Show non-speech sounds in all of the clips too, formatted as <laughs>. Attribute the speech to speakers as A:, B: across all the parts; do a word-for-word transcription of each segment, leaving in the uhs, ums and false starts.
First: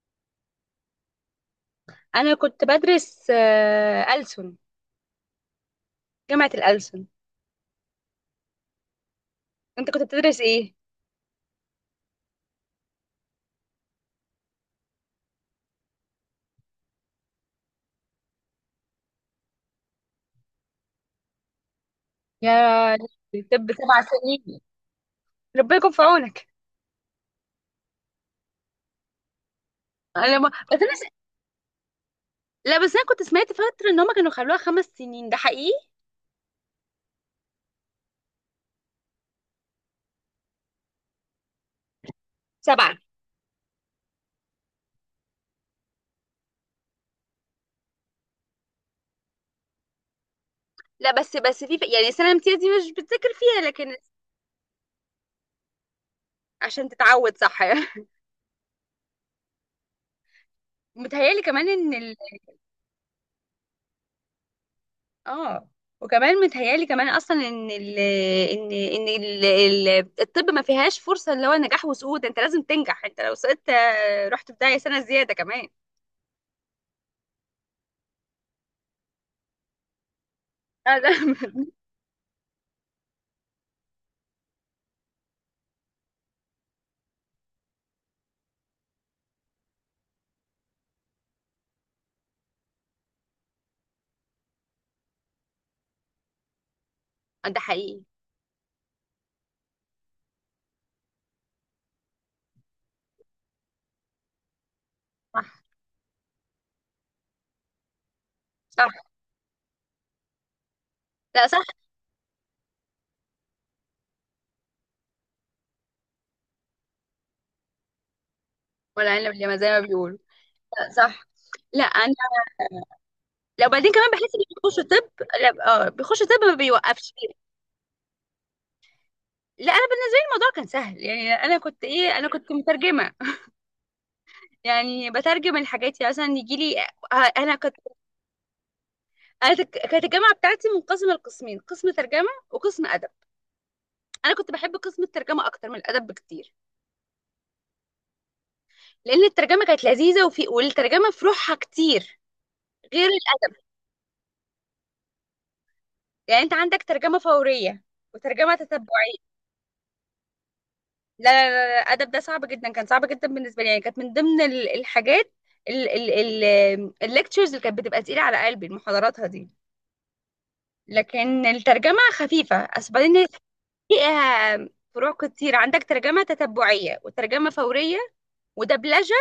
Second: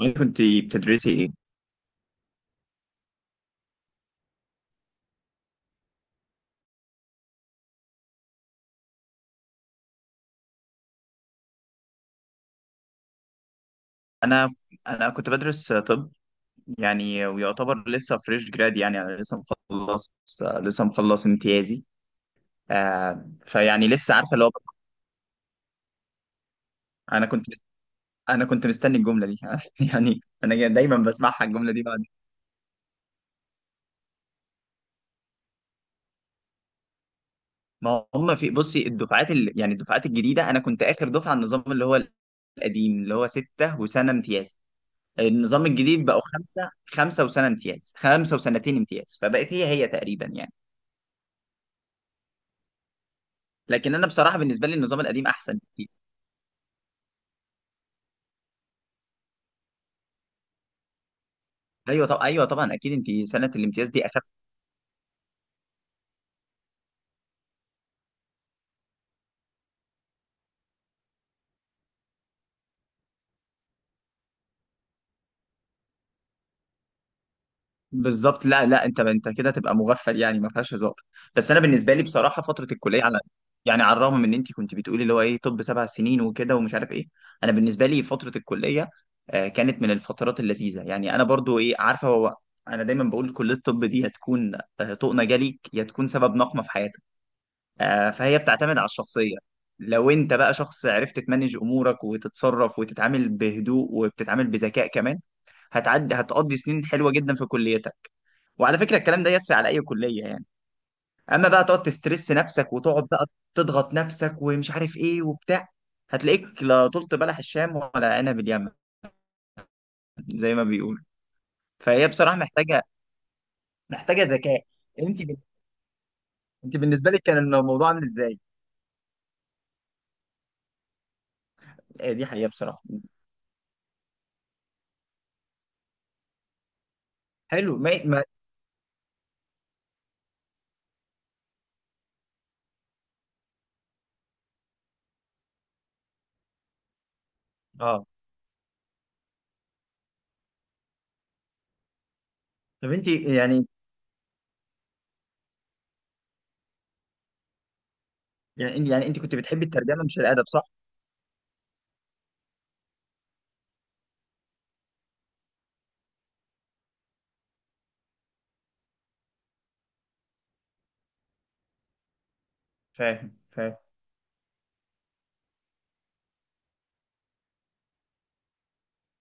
A: وانت كنت بتدرسي ايه؟
B: انا كنت بدرس آه، ألسن. جامعة الألسن. انت كنت بتدرس ايه؟
A: انا انا كنت بدرس طب، يعني ويعتبر لسه فريش جراد. يعني انا لسه مخلص لسه مخلص امتيازي.
B: يا
A: آه
B: لهوي، طب
A: فيعني
B: سبع
A: لسه عارفه اللي هو.
B: سنين ربنا يكون في عونك.
A: انا كنت مست... انا كنت مستني الجمله دي <laughs> يعني
B: انا ما...
A: انا جا-
B: بس انا
A: دايما
B: س...
A: بسمعها الجمله دي بعد.
B: لا بس انا كنت سمعت فترة ان هما كانوا خلوها خمس سنين. ده حقيقي؟
A: ما هم في بصي الدفعات ال... يعني الدفعات الجديده. انا كنت اخر دفعه على النظام اللي هو
B: سبعة.
A: القديم، اللي هو سته وسنه امتياز. النظام الجديد بقوا خمسه خمسه وسنه امتياز، خمسه وسنتين امتياز، فبقت هي هي تقريبا يعني.
B: لا، بس بس في ف- يعني السنة الامتياز دي مش بتذاكر فيها،
A: لكن
B: لكن...
A: انا بصراحه بالنسبه لي النظام القديم احسن بكتير.
B: عشان تتعود، صح. <laughs> متهيألي كمان ان...
A: ايوه، طب ايوه، طبعا اكيد انت سنه الامتياز دي اخف.
B: اه، وكمان متهيالي كمان اصلا ان ال ان ان ال ال- الطب ما فيهاش فرصه اللي هو نجاح وسقوط. انت لازم تنجح، انت لو سقطت آه، رحت في داهيه سنه زياده كمان.
A: بالظبط. لا، لا، انت انت كده تبقى مغفل، يعني ما فيهاش هزار.
B: آه، ده...
A: بس انا بالنسبه لي بصراحه فتره الكليه، على يعني على الرغم من ان انت كنت بتقولي اللي هو ايه طب سبع سنين وكده ومش عارف ايه، انا بالنسبه لي فتره الكليه آه، كانت من الفترات اللذيذه. يعني انا برضو ايه عارفه هو، انا دايما بقول كليه الطب دي هتكون آه، طوق نجا ليك يا تكون سبب نقمه في حياتك.
B: <laughs> ده حقيقي.
A: آه، فهي بتعتمد على الشخصية. لو انت بقى شخص عرفت تمانج امورك وتتصرف وتتعامل بهدوء وبتتعامل بذكاء كمان،
B: صح.
A: هتعدي هتقضي سنين حلوة جدا في كليتك. وعلى
B: صح.
A: فكرة الكلام ده يسري على اي كلية يعني.
B: لا
A: اما
B: صح.
A: بقى تقعد تسترس نفسك وتقعد بقى تضغط نفسك ومش عارف ايه وبتاع، هتلاقيك لا طلت بلح الشام ولا عنب اليمن،
B: ولا انا اللي زي ما بيقولوا.
A: زي ما
B: لا
A: بيقولوا.
B: صح. لا
A: فهي
B: انا،
A: بصراحة محتاجة،
B: لو بعدين كمان
A: محتاجة
B: بحس اللي
A: ذكاء.
B: بيخش طب.
A: انت بال-
B: لا اه، بيخش طب ما
A: انت بالنسبة
B: بيوقفش.
A: لك كان الموضوع عامل ازاي؟
B: لا انا، بين الموضوع كان سهل. يعني انا كنت
A: آه،
B: ايه،
A: دي
B: انا
A: حقيقة
B: كنت
A: بصراحة.
B: مترجمه. يعني بترجم الحاجات. يعني مثلا يجي لي، آه، انا كنت
A: حلو. ما ما
B: انا تك- كانت الجامعه بتاعتي منقسمه لقسمين: قسم ترجمه وقسم ادب. انا كنت بحب قسم الترجمه اكتر من الادب بكتير.
A: اه
B: لان الترجمه كانت لذيذه، وفي والترجمه في روحها كتير
A: طب
B: غير
A: انت
B: الادب.
A: يعني،
B: يعني انت عندك ترجمه فوريه وترجمه
A: يعني إن- يعني
B: تتبعيه.
A: انت كنت بتحبي الترجمه مش الادب، صح؟
B: لا لا لا لا، الادب ده صعب جدا، كان صعب جدا بالنسبه لي. يعني كانت من ضمن ال- الحاجات، الليكتشرز اللي كانت بتبقى تقيله على قلبي محاضراتها دي. لكن الترجمه خفيفه. بس بعدين
A: فاهم فاهم.
B: فيها فروع كتير: عندك ترجمه تتبعيه وترجمه فوريه ودبلجه،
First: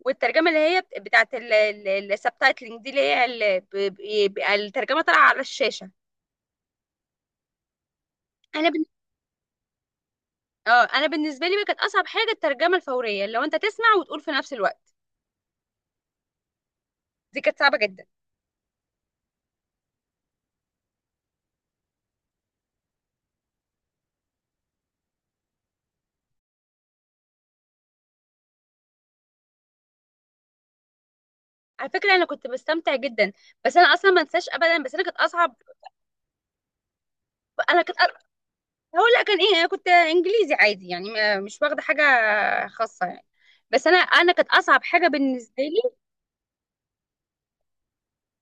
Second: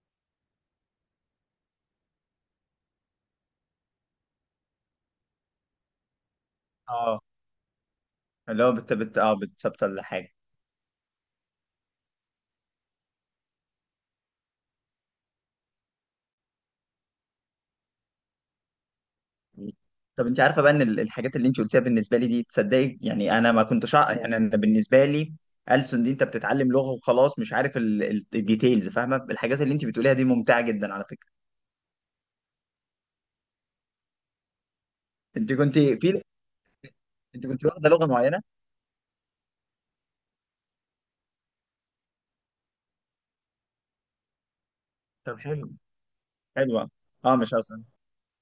B: والترجمه اللي هي بت- بتاعت السبتايتلنج دي، اللي هي ال- ب- بيبقى الترجمه طالعه على الشاشه.
A: اه، اللي
B: انا
A: هو
B: بن...
A: بت بت اه بتثبت ولا حاجه.
B: اه، انا بالنسبه لي بقى، كانت اصعب حاجه الترجمه الفوريه. لو انت تسمع وتقول في نفس الوقت، دي كانت صعبه جدا.
A: طب انت عارفه بقى ان ال- الحاجات اللي انت قلتيها بالنسبه لي دي، تصدقي يعني انا ما كنتش أع- يعني انا بالنسبه لي ألسن دي انت بتتعلم لغه وخلاص، مش عارف ال- ال- الديتيلز. فاهمه، الحاجات اللي انت بتقوليها دي ممتعه جدا على فكره.
B: على فكره انا كنت بستمتع جدا، بس انا اصلا ما انساش ابدا. بس انا كانت
A: انت
B: اصعب.
A: كنت في انت كنت
B: انا
A: واخده
B: كنت
A: لغه معينه؟
B: هقول لا كان ايه، انا كنت انجليزي عادي، يعني ما- مش واخده حاجه خاصه يعني. بس انا انا كانت اصعب حاجه
A: طب
B: بالنسبه
A: حلو،
B: لي.
A: حلوه. اه، مش اصلا.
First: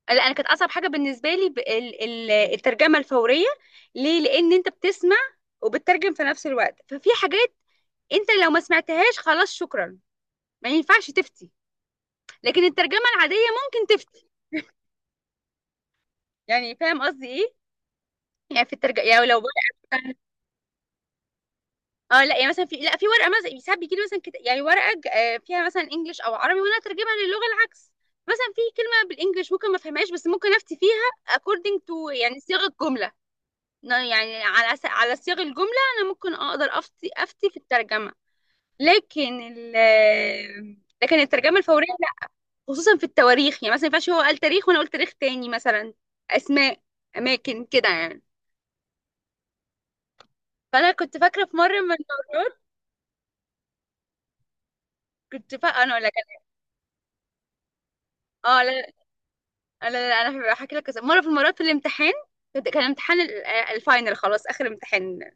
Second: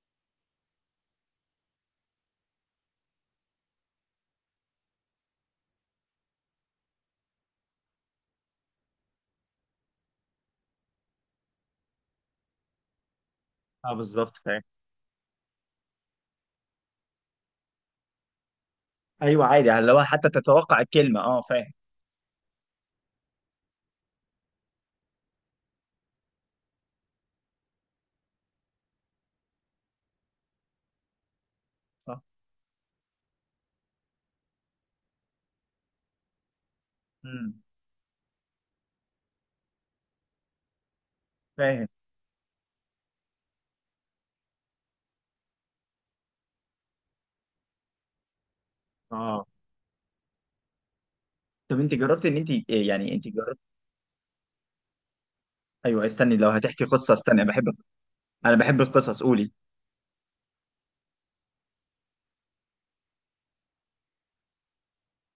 B: لا، انا كانت اصعب حاجه بالنسبه لي ب- ال- ال- الترجمه الفوريه. ليه؟ لان انت بتسمع وبتترجم في نفس الوقت. ففي حاجات انت لو ما سمعتهاش، خلاص شكرا، ما ينفعش تفتي. لكن الترجمه العاديه ممكن
A: اه
B: تفتي.
A: بالظبط، فاهم.
B: يعني فاهم قصدي ايه؟ يعني في الترجمه، يعني لو
A: ايوه عادي، اللي هو
B: ورقه،
A: حتى تتوقع الكلمه. اه فاهم.
B: اه لا يعني مثلا في... لا، في ورقه مثلا، ساعات بيجي لي مثلا كت... يعني ورقه ج- آه، فيها مثلا انجلش او عربي، وانا اترجمها للغه العكس. مثلا في كلمه بالانجلش ممكن ما افهمهاش، بس ممكن افتي فيها according to،
A: صح.
B: يعني صيغه جمله. ن- يعني على س- على صيغ الجملة. أنا ممكن أقدر أفتي، أفتي في
A: امم.
B: الترجمة. لكن ال لكن الترجمة الفورية
A: فاهم.
B: لا. خصوصا في التواريخ، يعني مثلا ما ينفعش هو قال تاريخ وأنا قلت تاريخ تاني. مثلا أسماء، أماكن كده يعني.
A: اه.
B: فأنا كنت فاكرة في مرة
A: طب انت
B: من
A: جربت ان انت
B: المرات.
A: إيه، يعني انت جربت؟
B: كنت فا أنا أقول
A: ايوه،
B: لك.
A: استني لو هتحكي قصه، استني، انا بحب انا
B: اه لا
A: بحب القصص، قولي.
B: لا لا، أنا هحكي لك قصة. مرة في المرات في الامتحان، كنت- كان امتحان ال- الفاينل، خلاص آخر امتحان.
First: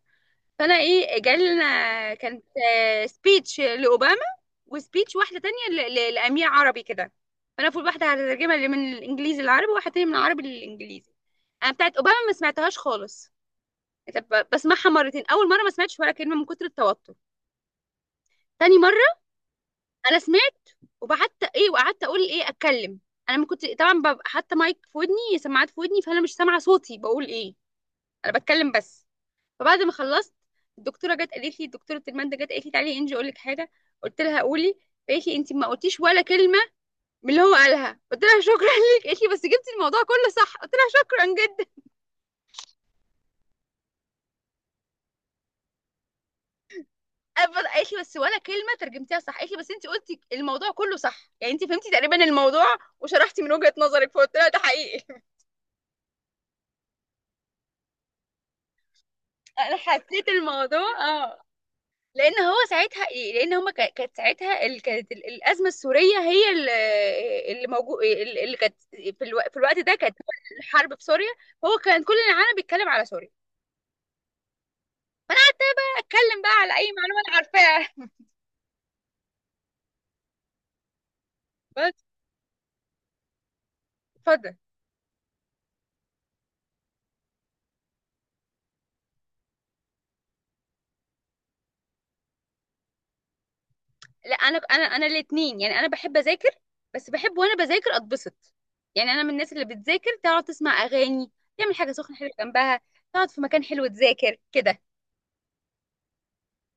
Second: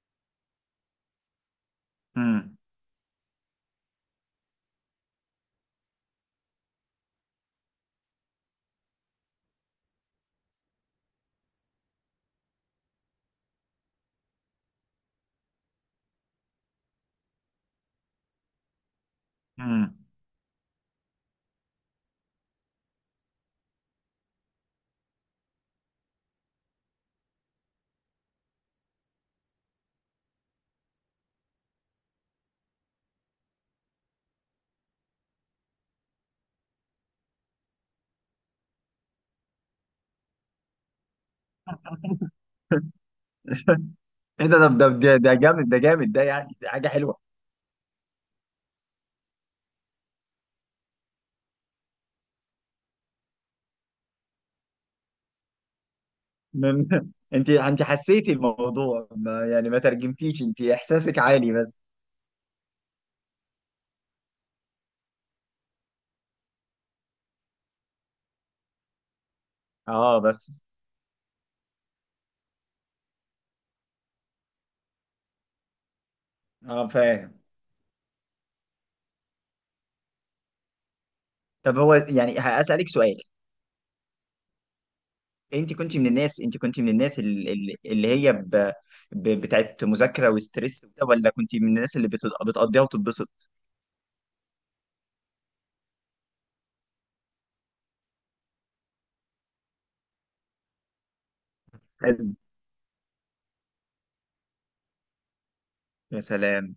B: فأنا إيه، جالنا كانت
A: امم.
B: سبيتش لأوباما، وسبيتش واحده تانية ل- ل- لامير عربي كده. فانا المفروض واحده هترجمها اللي من الانجليزي للعربي، وواحده تانية من العربي للانجليزي. انا بتاعت اوباما ما سمعتهاش خالص. طب بسمعها مرتين: اول مره ما سمعتش ولا كلمه من كتر التوتر. تاني مره
A: امم.
B: انا سمعت، وبعدت ايه وقعدت اقول، ايه، اتكلم. انا ما كنت طبعا ببقى حاطه مايك في ودني، سماعات في ودني، فانا مش سامعه صوتي بقول ايه. انا بتكلم بس. فبعد ما خلصت، الدكتوره جت قالت لي، دكتوره الماده جت قالت لي: تعالي انجي اقول لك حاجه. قلت لها: قولي. قالت لي: انت ما قلتيش ولا كلمه من اللي هو قالها. قلت لها: شكرا ليك. قالت لي: بس جبتي الموضوع كله صح. قلت لها: شكرا جدا.
A: ايه ده ده ده ده جامد ده، جامد ده، يعني دي حاجه حلوه.
B: أب- قالت لي: بس ولا كلمه ترجمتيها صح. قالت لي: بس انت قلتي الموضوع كله صح، يعني انت فهمتي تقريبا الموضوع وشرحتي من وجهه نظرك. فقلت لها: ده حقيقي.
A: من... <laughs> انت انت حسيتي الموضوع، ما
B: <laughs>
A: يعني
B: انا
A: ما
B: حسيت
A: ترجمتيش، انت
B: الموضوع.
A: احساسك
B: اه،
A: عالي بس.
B: لان هو ساعتها ايه، لان هما كا- كانت ساعتها ال- كانت ال- الازمه السوريه هي ال- اللي موجود، اللي كانت في الو- في الوقت ده، كانت
A: اه بس.
B: الحرب في سوريا. هو كان كل العالم بيتكلم على سوريا، فانا اتكلم بقى على اي
A: اه
B: معلومه انا
A: فاهم.
B: عارفاها. <laughs>
A: طب هو
B: بس.
A: يعني هسألك سؤال.
B: اتفضل.
A: انت كنت من الناس انت كنت من الناس ال- ال- اللي هي ب... ب... بتاعت مذاكره وستريس وكده، ولا كنت من الناس اللي بت... بتقضيها وتتبسط؟
B: لا، انا انا انا الاثنين، يعني انا بحب اذاكر، بس بحب وانا بذاكر اتبسط. يعني انا من الناس اللي بتذاكر، تقعد تسمع اغاني، تعمل حاجه سخنه حلوه
A: حلو.
B: جنبها، تقعد في مكان حلو تذاكر كده.
A: يا سلام،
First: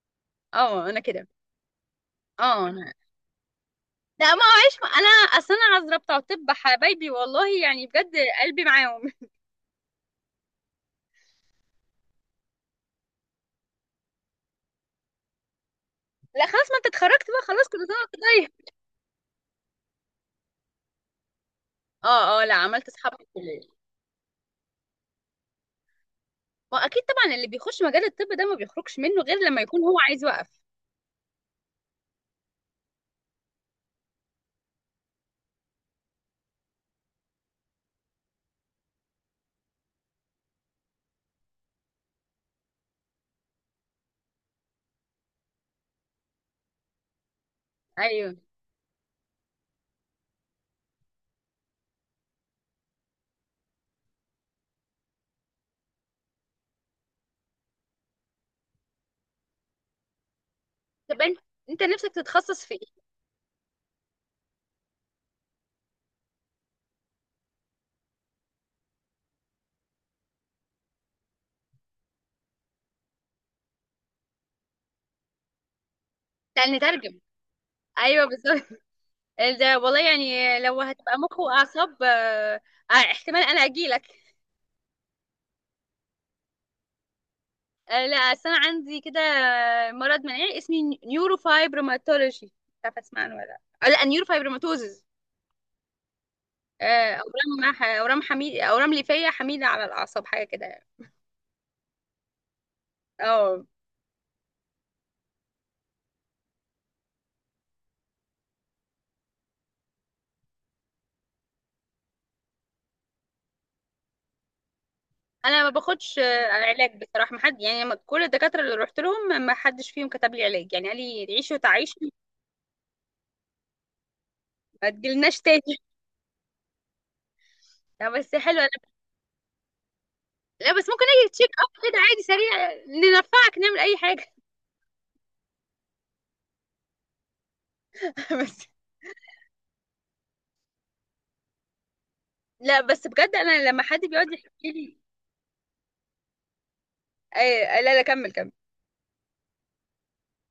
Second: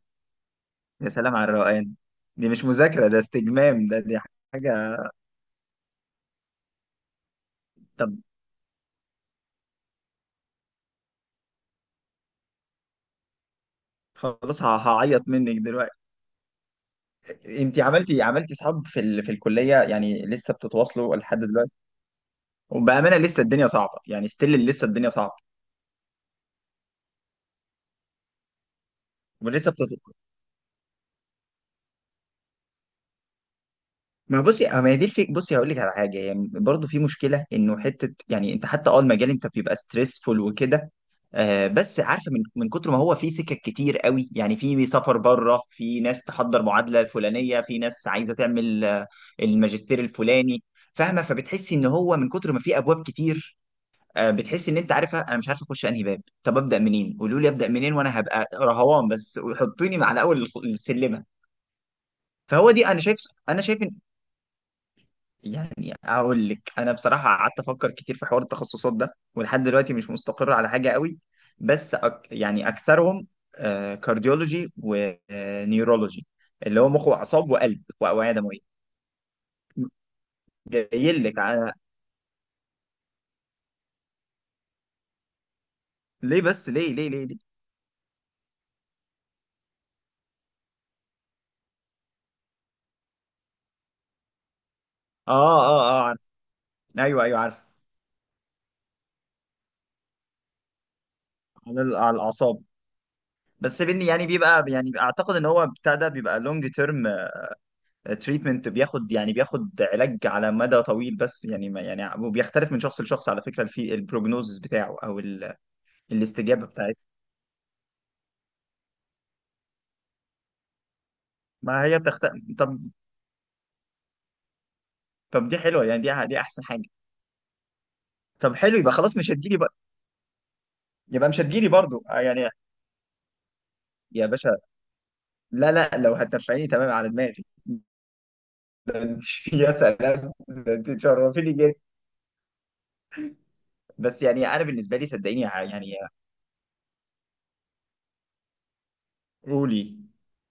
B: اه، انا
A: يا
B: كده.
A: سلام على الروقان. دي مش
B: اه انا...
A: مذاكرة، ده استجمام ده، دي
B: لا ما معيش، ما
A: حاجة.
B: انا اصل انا عذره بتوع طب حبايبي والله يعني بجد.
A: طب
B: قلبي معاهم.
A: خلاص، ه- هعيط منك دلوقتي.
B: <laughs> لا خلاص، ما انت اتخرجت بقى، خلاص، كل
A: انت
B: سنه وانت
A: عملتي عملتي
B: طيب.
A: صحاب في ال... في الكلية، يعني لسه بتتواصلوا لحد دلوقتي؟
B: اه اه، لا عملت اصحاب
A: وبأمانة
B: في
A: لسه
B: الكليه.
A: الدنيا صعبة، يعني ستيل لسه الدنيا صعبة،
B: واكيد طبعا اللي بيخش مجال الطب ده ما بيخرجش منه غير لما
A: ولسه
B: يكون هو
A: بتتواصلوا؟
B: عايز يوقف.
A: ما بصي، آه ما هي دي الفكرة، بصي هقول لك على حاجة. يعني برضه في مشكلة انه حتة، يعني انت حتى اه المجال، انت بيبقى ستريسفول وكده. آه، بس عارفه، من من كتر ما هو في سكك كتير قوي، يعني في سفر بره، في ناس تحضر معادله الفلانيه، في ناس عايزه
B: ايوه،
A: تعمل آه، الماجستير الفلاني. فاهمه، فبتحسي ان هو من كتر ما في ابواب كتير، آه، بتحسي ان انت، عارفه، انا مش عارفه اخش انهي باب، طب ابدا منين، قولوا لي ابدا منين وانا هبقى رهوان بس وحطوني على اول الخ-
B: طب
A: السلمه.
B: انت انت نفسك تتخصص
A: فهو
B: في
A: دي انا
B: ايه؟
A: شايف، انا شايف يعني اقول لك انا بصراحه قعدت افكر كتير في حوار التخصصات ده ولحد دلوقتي مش مستقر على حاجه قوي. بس أك يعني اكثرهم كارديولوجي ونيورولوجي،
B: لان
A: اللي هو مخ
B: ترجمه.
A: واعصاب وقلب
B: ايوه
A: واوعيه
B: بالظبط.
A: دمويه.
B: ده والله يعني لو
A: جاي
B: هتبقى
A: لك
B: مخ
A: على،
B: واعصاب، آه، آه، احتمال انا اجيلك.
A: ليه بس؟ ليه ليه ليه ليه؟
B: آه، لا أصل انا عندي كده مرض مناعي اسمه نيورو فايبروماتولوجي، مش عارفه اسمع عنه ولا لا. آه، لا، نيورو فايبروماتوزز:
A: اه، اه، اه، عارف. ايوه، ايوه، عارف.
B: اورام ح- اورام حميد، اورام ليفيه حميده على الاعصاب، حاجه كده يعني.
A: على ال- على الاعصاب.
B: اه،
A: بس بني يعني بيبقى، يعني اعتقد ان هو بتاع ده بيبقى لونج تيرم تريتمنت، بياخد يعني بياخد علاج على مدى طويل. بس يعني، ما يعني وبيختلف من شخص لشخص على فكرة في البروجنوزس بتاعه او ال-
B: انا ما باخدش آه،
A: الاستجابة بتاعته.
B: علاج بصراحه. ما حد يعني ما- كل الدكاتره اللي رحت لهم ما حدش فيهم كتب لي علاج، يعني قال لي: تعيشي
A: ما هي
B: وتعيشي،
A: بتخت طب
B: ما تجيلناش
A: طب دي
B: تاني.
A: حلوة، يعني دي دي احسن حاجة.
B: لا بس
A: طب
B: حلو.
A: حلو، يبقى خلاص مش هتجيلي بقى.
B: لا بس ممكن اجي
A: يبقى مش
B: تشيك
A: هتجيلي
B: اب كده
A: برضو آه
B: عادي
A: يعني.
B: سريع، ننفعك نعمل اي حاجه.
A: يا باشا، لا لا، لو هتنفعيني تمام على دماغي.
B: <laughs> بس.
A: <laughs> يا سلام، ده انت تشرفيني جدا.
B: لا بس بجد انا لما حد
A: بس
B: بيقعد
A: يعني انا
B: يحكي لي...
A: بالنسبة لي صدقيني، ع- يعني
B: أي... لا لا، كمل كمل.
A: قولي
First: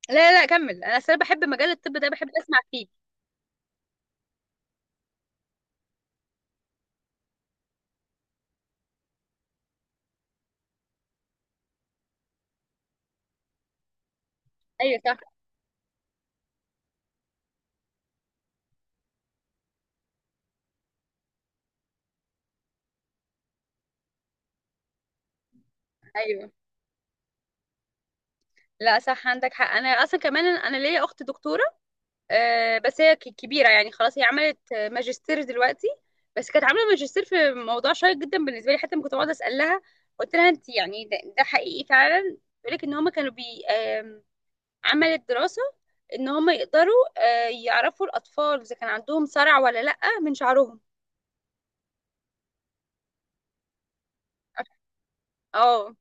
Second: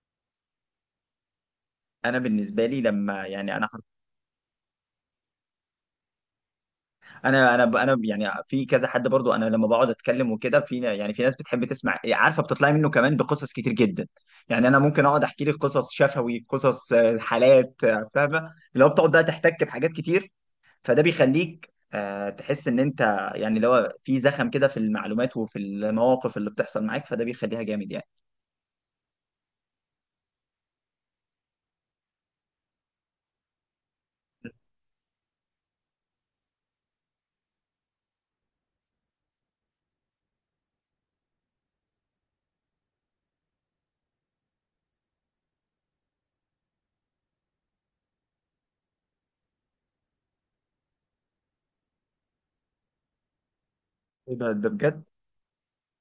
B: لا لا لا، كمل. انا اصلا بحب مجال الطب ده،
A: انا
B: بحب اسمع
A: بالنسبة لي
B: فيه.
A: لما يعني انا انا انا ب- انا يعني في كذا حد برضو، انا لما بقعد اتكلم وكده، في نا- يعني في ناس بتحب تسمع إيه، عارفه بتطلع منه كمان بقصص كتير جدا. يعني انا
B: ايوه
A: ممكن
B: صح.
A: اقعد احكي لك قصص شفوي، قصص آه، حالات، آه، فاهمه، لو بتقعد بقى تحتك بحاجات كتير، فده بيخليك آه، تحس ان انت، يعني اللي هو في زخم كده في المعلومات وفي المواقف اللي
B: ايوه.
A: بتحصل معاك، فده بيخليها جامد يعني.
B: لا صح، عندك حق. انا اصلا كمان، انا ليا اخت دكتوره. آه بس هي ك- كبيره يعني خلاص، هي عملت آه، ماجستير دلوقتي. بس كانت عامله ماجستير في موضوع شيق جدا بالنسبه لي. حتى لما كنت بقعد اسالها، قلت لها: انت يعني ده, ده حقيقي فعلا؟ بيقول لك ان هم كانوا بي عملت دراسة ان هم يقدروا آه، يعرفوا الاطفال اذا كان عندهم صرع ولا لا من شعرهم.
A: إيه ده، ده بجد؟
B: اه،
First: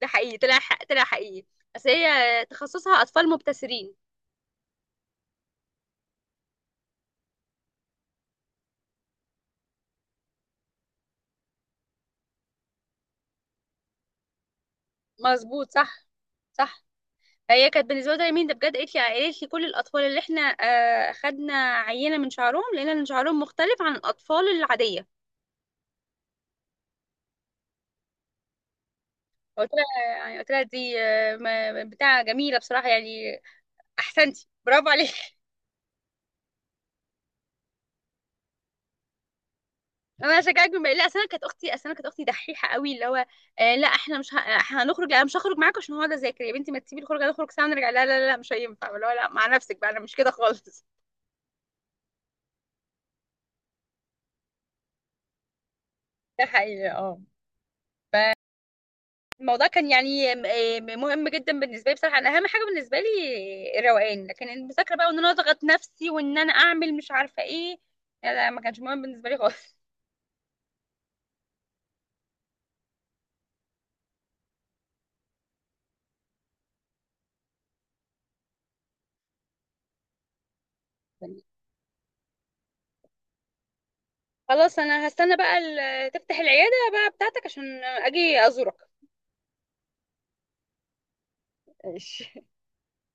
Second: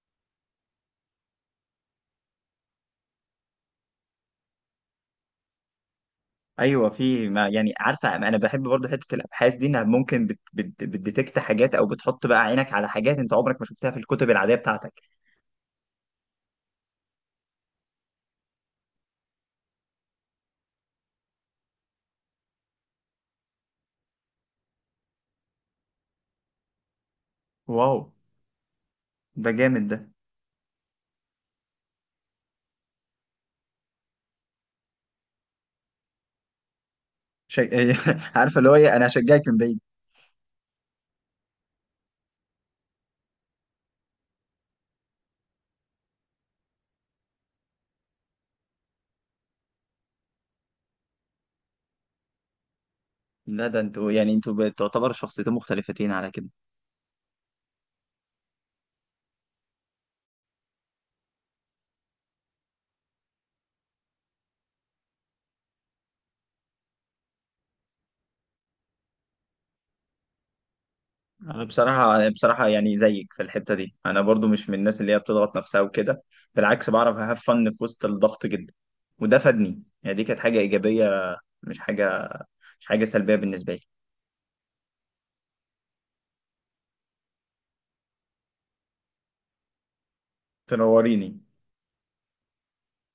B: ده حقيقي، طلع حق، طلع حقيقي. بس هي تخصصها اطفال مبتسرين.
A: ايوه، في ما يعني، عارفه، انا بحب برضه حته الابحاث دي، انها ممكن بت بت بتديتكت حاجات، او بتحط بقى عينك على حاجات انت عمرك ما شفتها في الكتب العاديه بتاعتك.
B: مظبوط. صح. صح. هي كانت بالنسبه لي مين ده بجد! قالت لي قالت لي: كل الاطفال اللي احنا آه، خدنا عينه من شعرهم، لقينا ان شعرهم مختلف عن الاطفال العاديه.
A: واو، ده
B: قلت
A: جامد ده.
B: لها يعني، قلت لها: دي آه، ما- بتاع جميله بصراحه يعني، احسنتي، برافو عليك.
A: شج... <laughs> عارفه اللي هو ايه، انا هشجعك من بعيد.
B: انا هشجعك بما... لا اصل انا كانت اختي، اصل انا كانت اختي دحيحه قوي اللي هو: آه لا احنا مش ه... هنخرج، لا أنا مش هخرج معاك عشان هقعد اذاكر، يا بنتي ما تسيبي الخروجه نخرج سوا ونرجع، لا لا لا مش هينفع اللي هو، لا مع نفسك بقى، انا مش كده خالص.
A: لا، ده انتوا يعني انتوا بتعتبر شخصيتين مختلفتين على
B: <laughs> ده
A: كده.
B: حقيقي. اه، الموضوع كان يعني م- آه، مهم جدا بالنسبه لي بصراحه. انا اهم حاجه بالنسبه لي الروقان، لكن المذاكره بقى، وان انا اضغط نفسي وان انا اعمل مش عارفه ايه، لا لا، ما كانش مهم بالنسبه لي خالص.
A: انا بصراحه، أنا بصراحه يعني زيك في الحته دي، انا برضو مش من الناس اللي هي بتضغط نفسها وكده. بالعكس بعرف هاف فن في وسط الضغط جدا، وده فادني يعني دي كانت حاجه ايجابيه.
B: <laughs>
A: مش حاجه، مش حاجه سلبيه بالنسبه لي.
B: خلاص، انا هستنى بقى ال- تفتح العياده بقى بتاعتك عشان اجي ازورك.
A: تنوريني.
B: ماشي.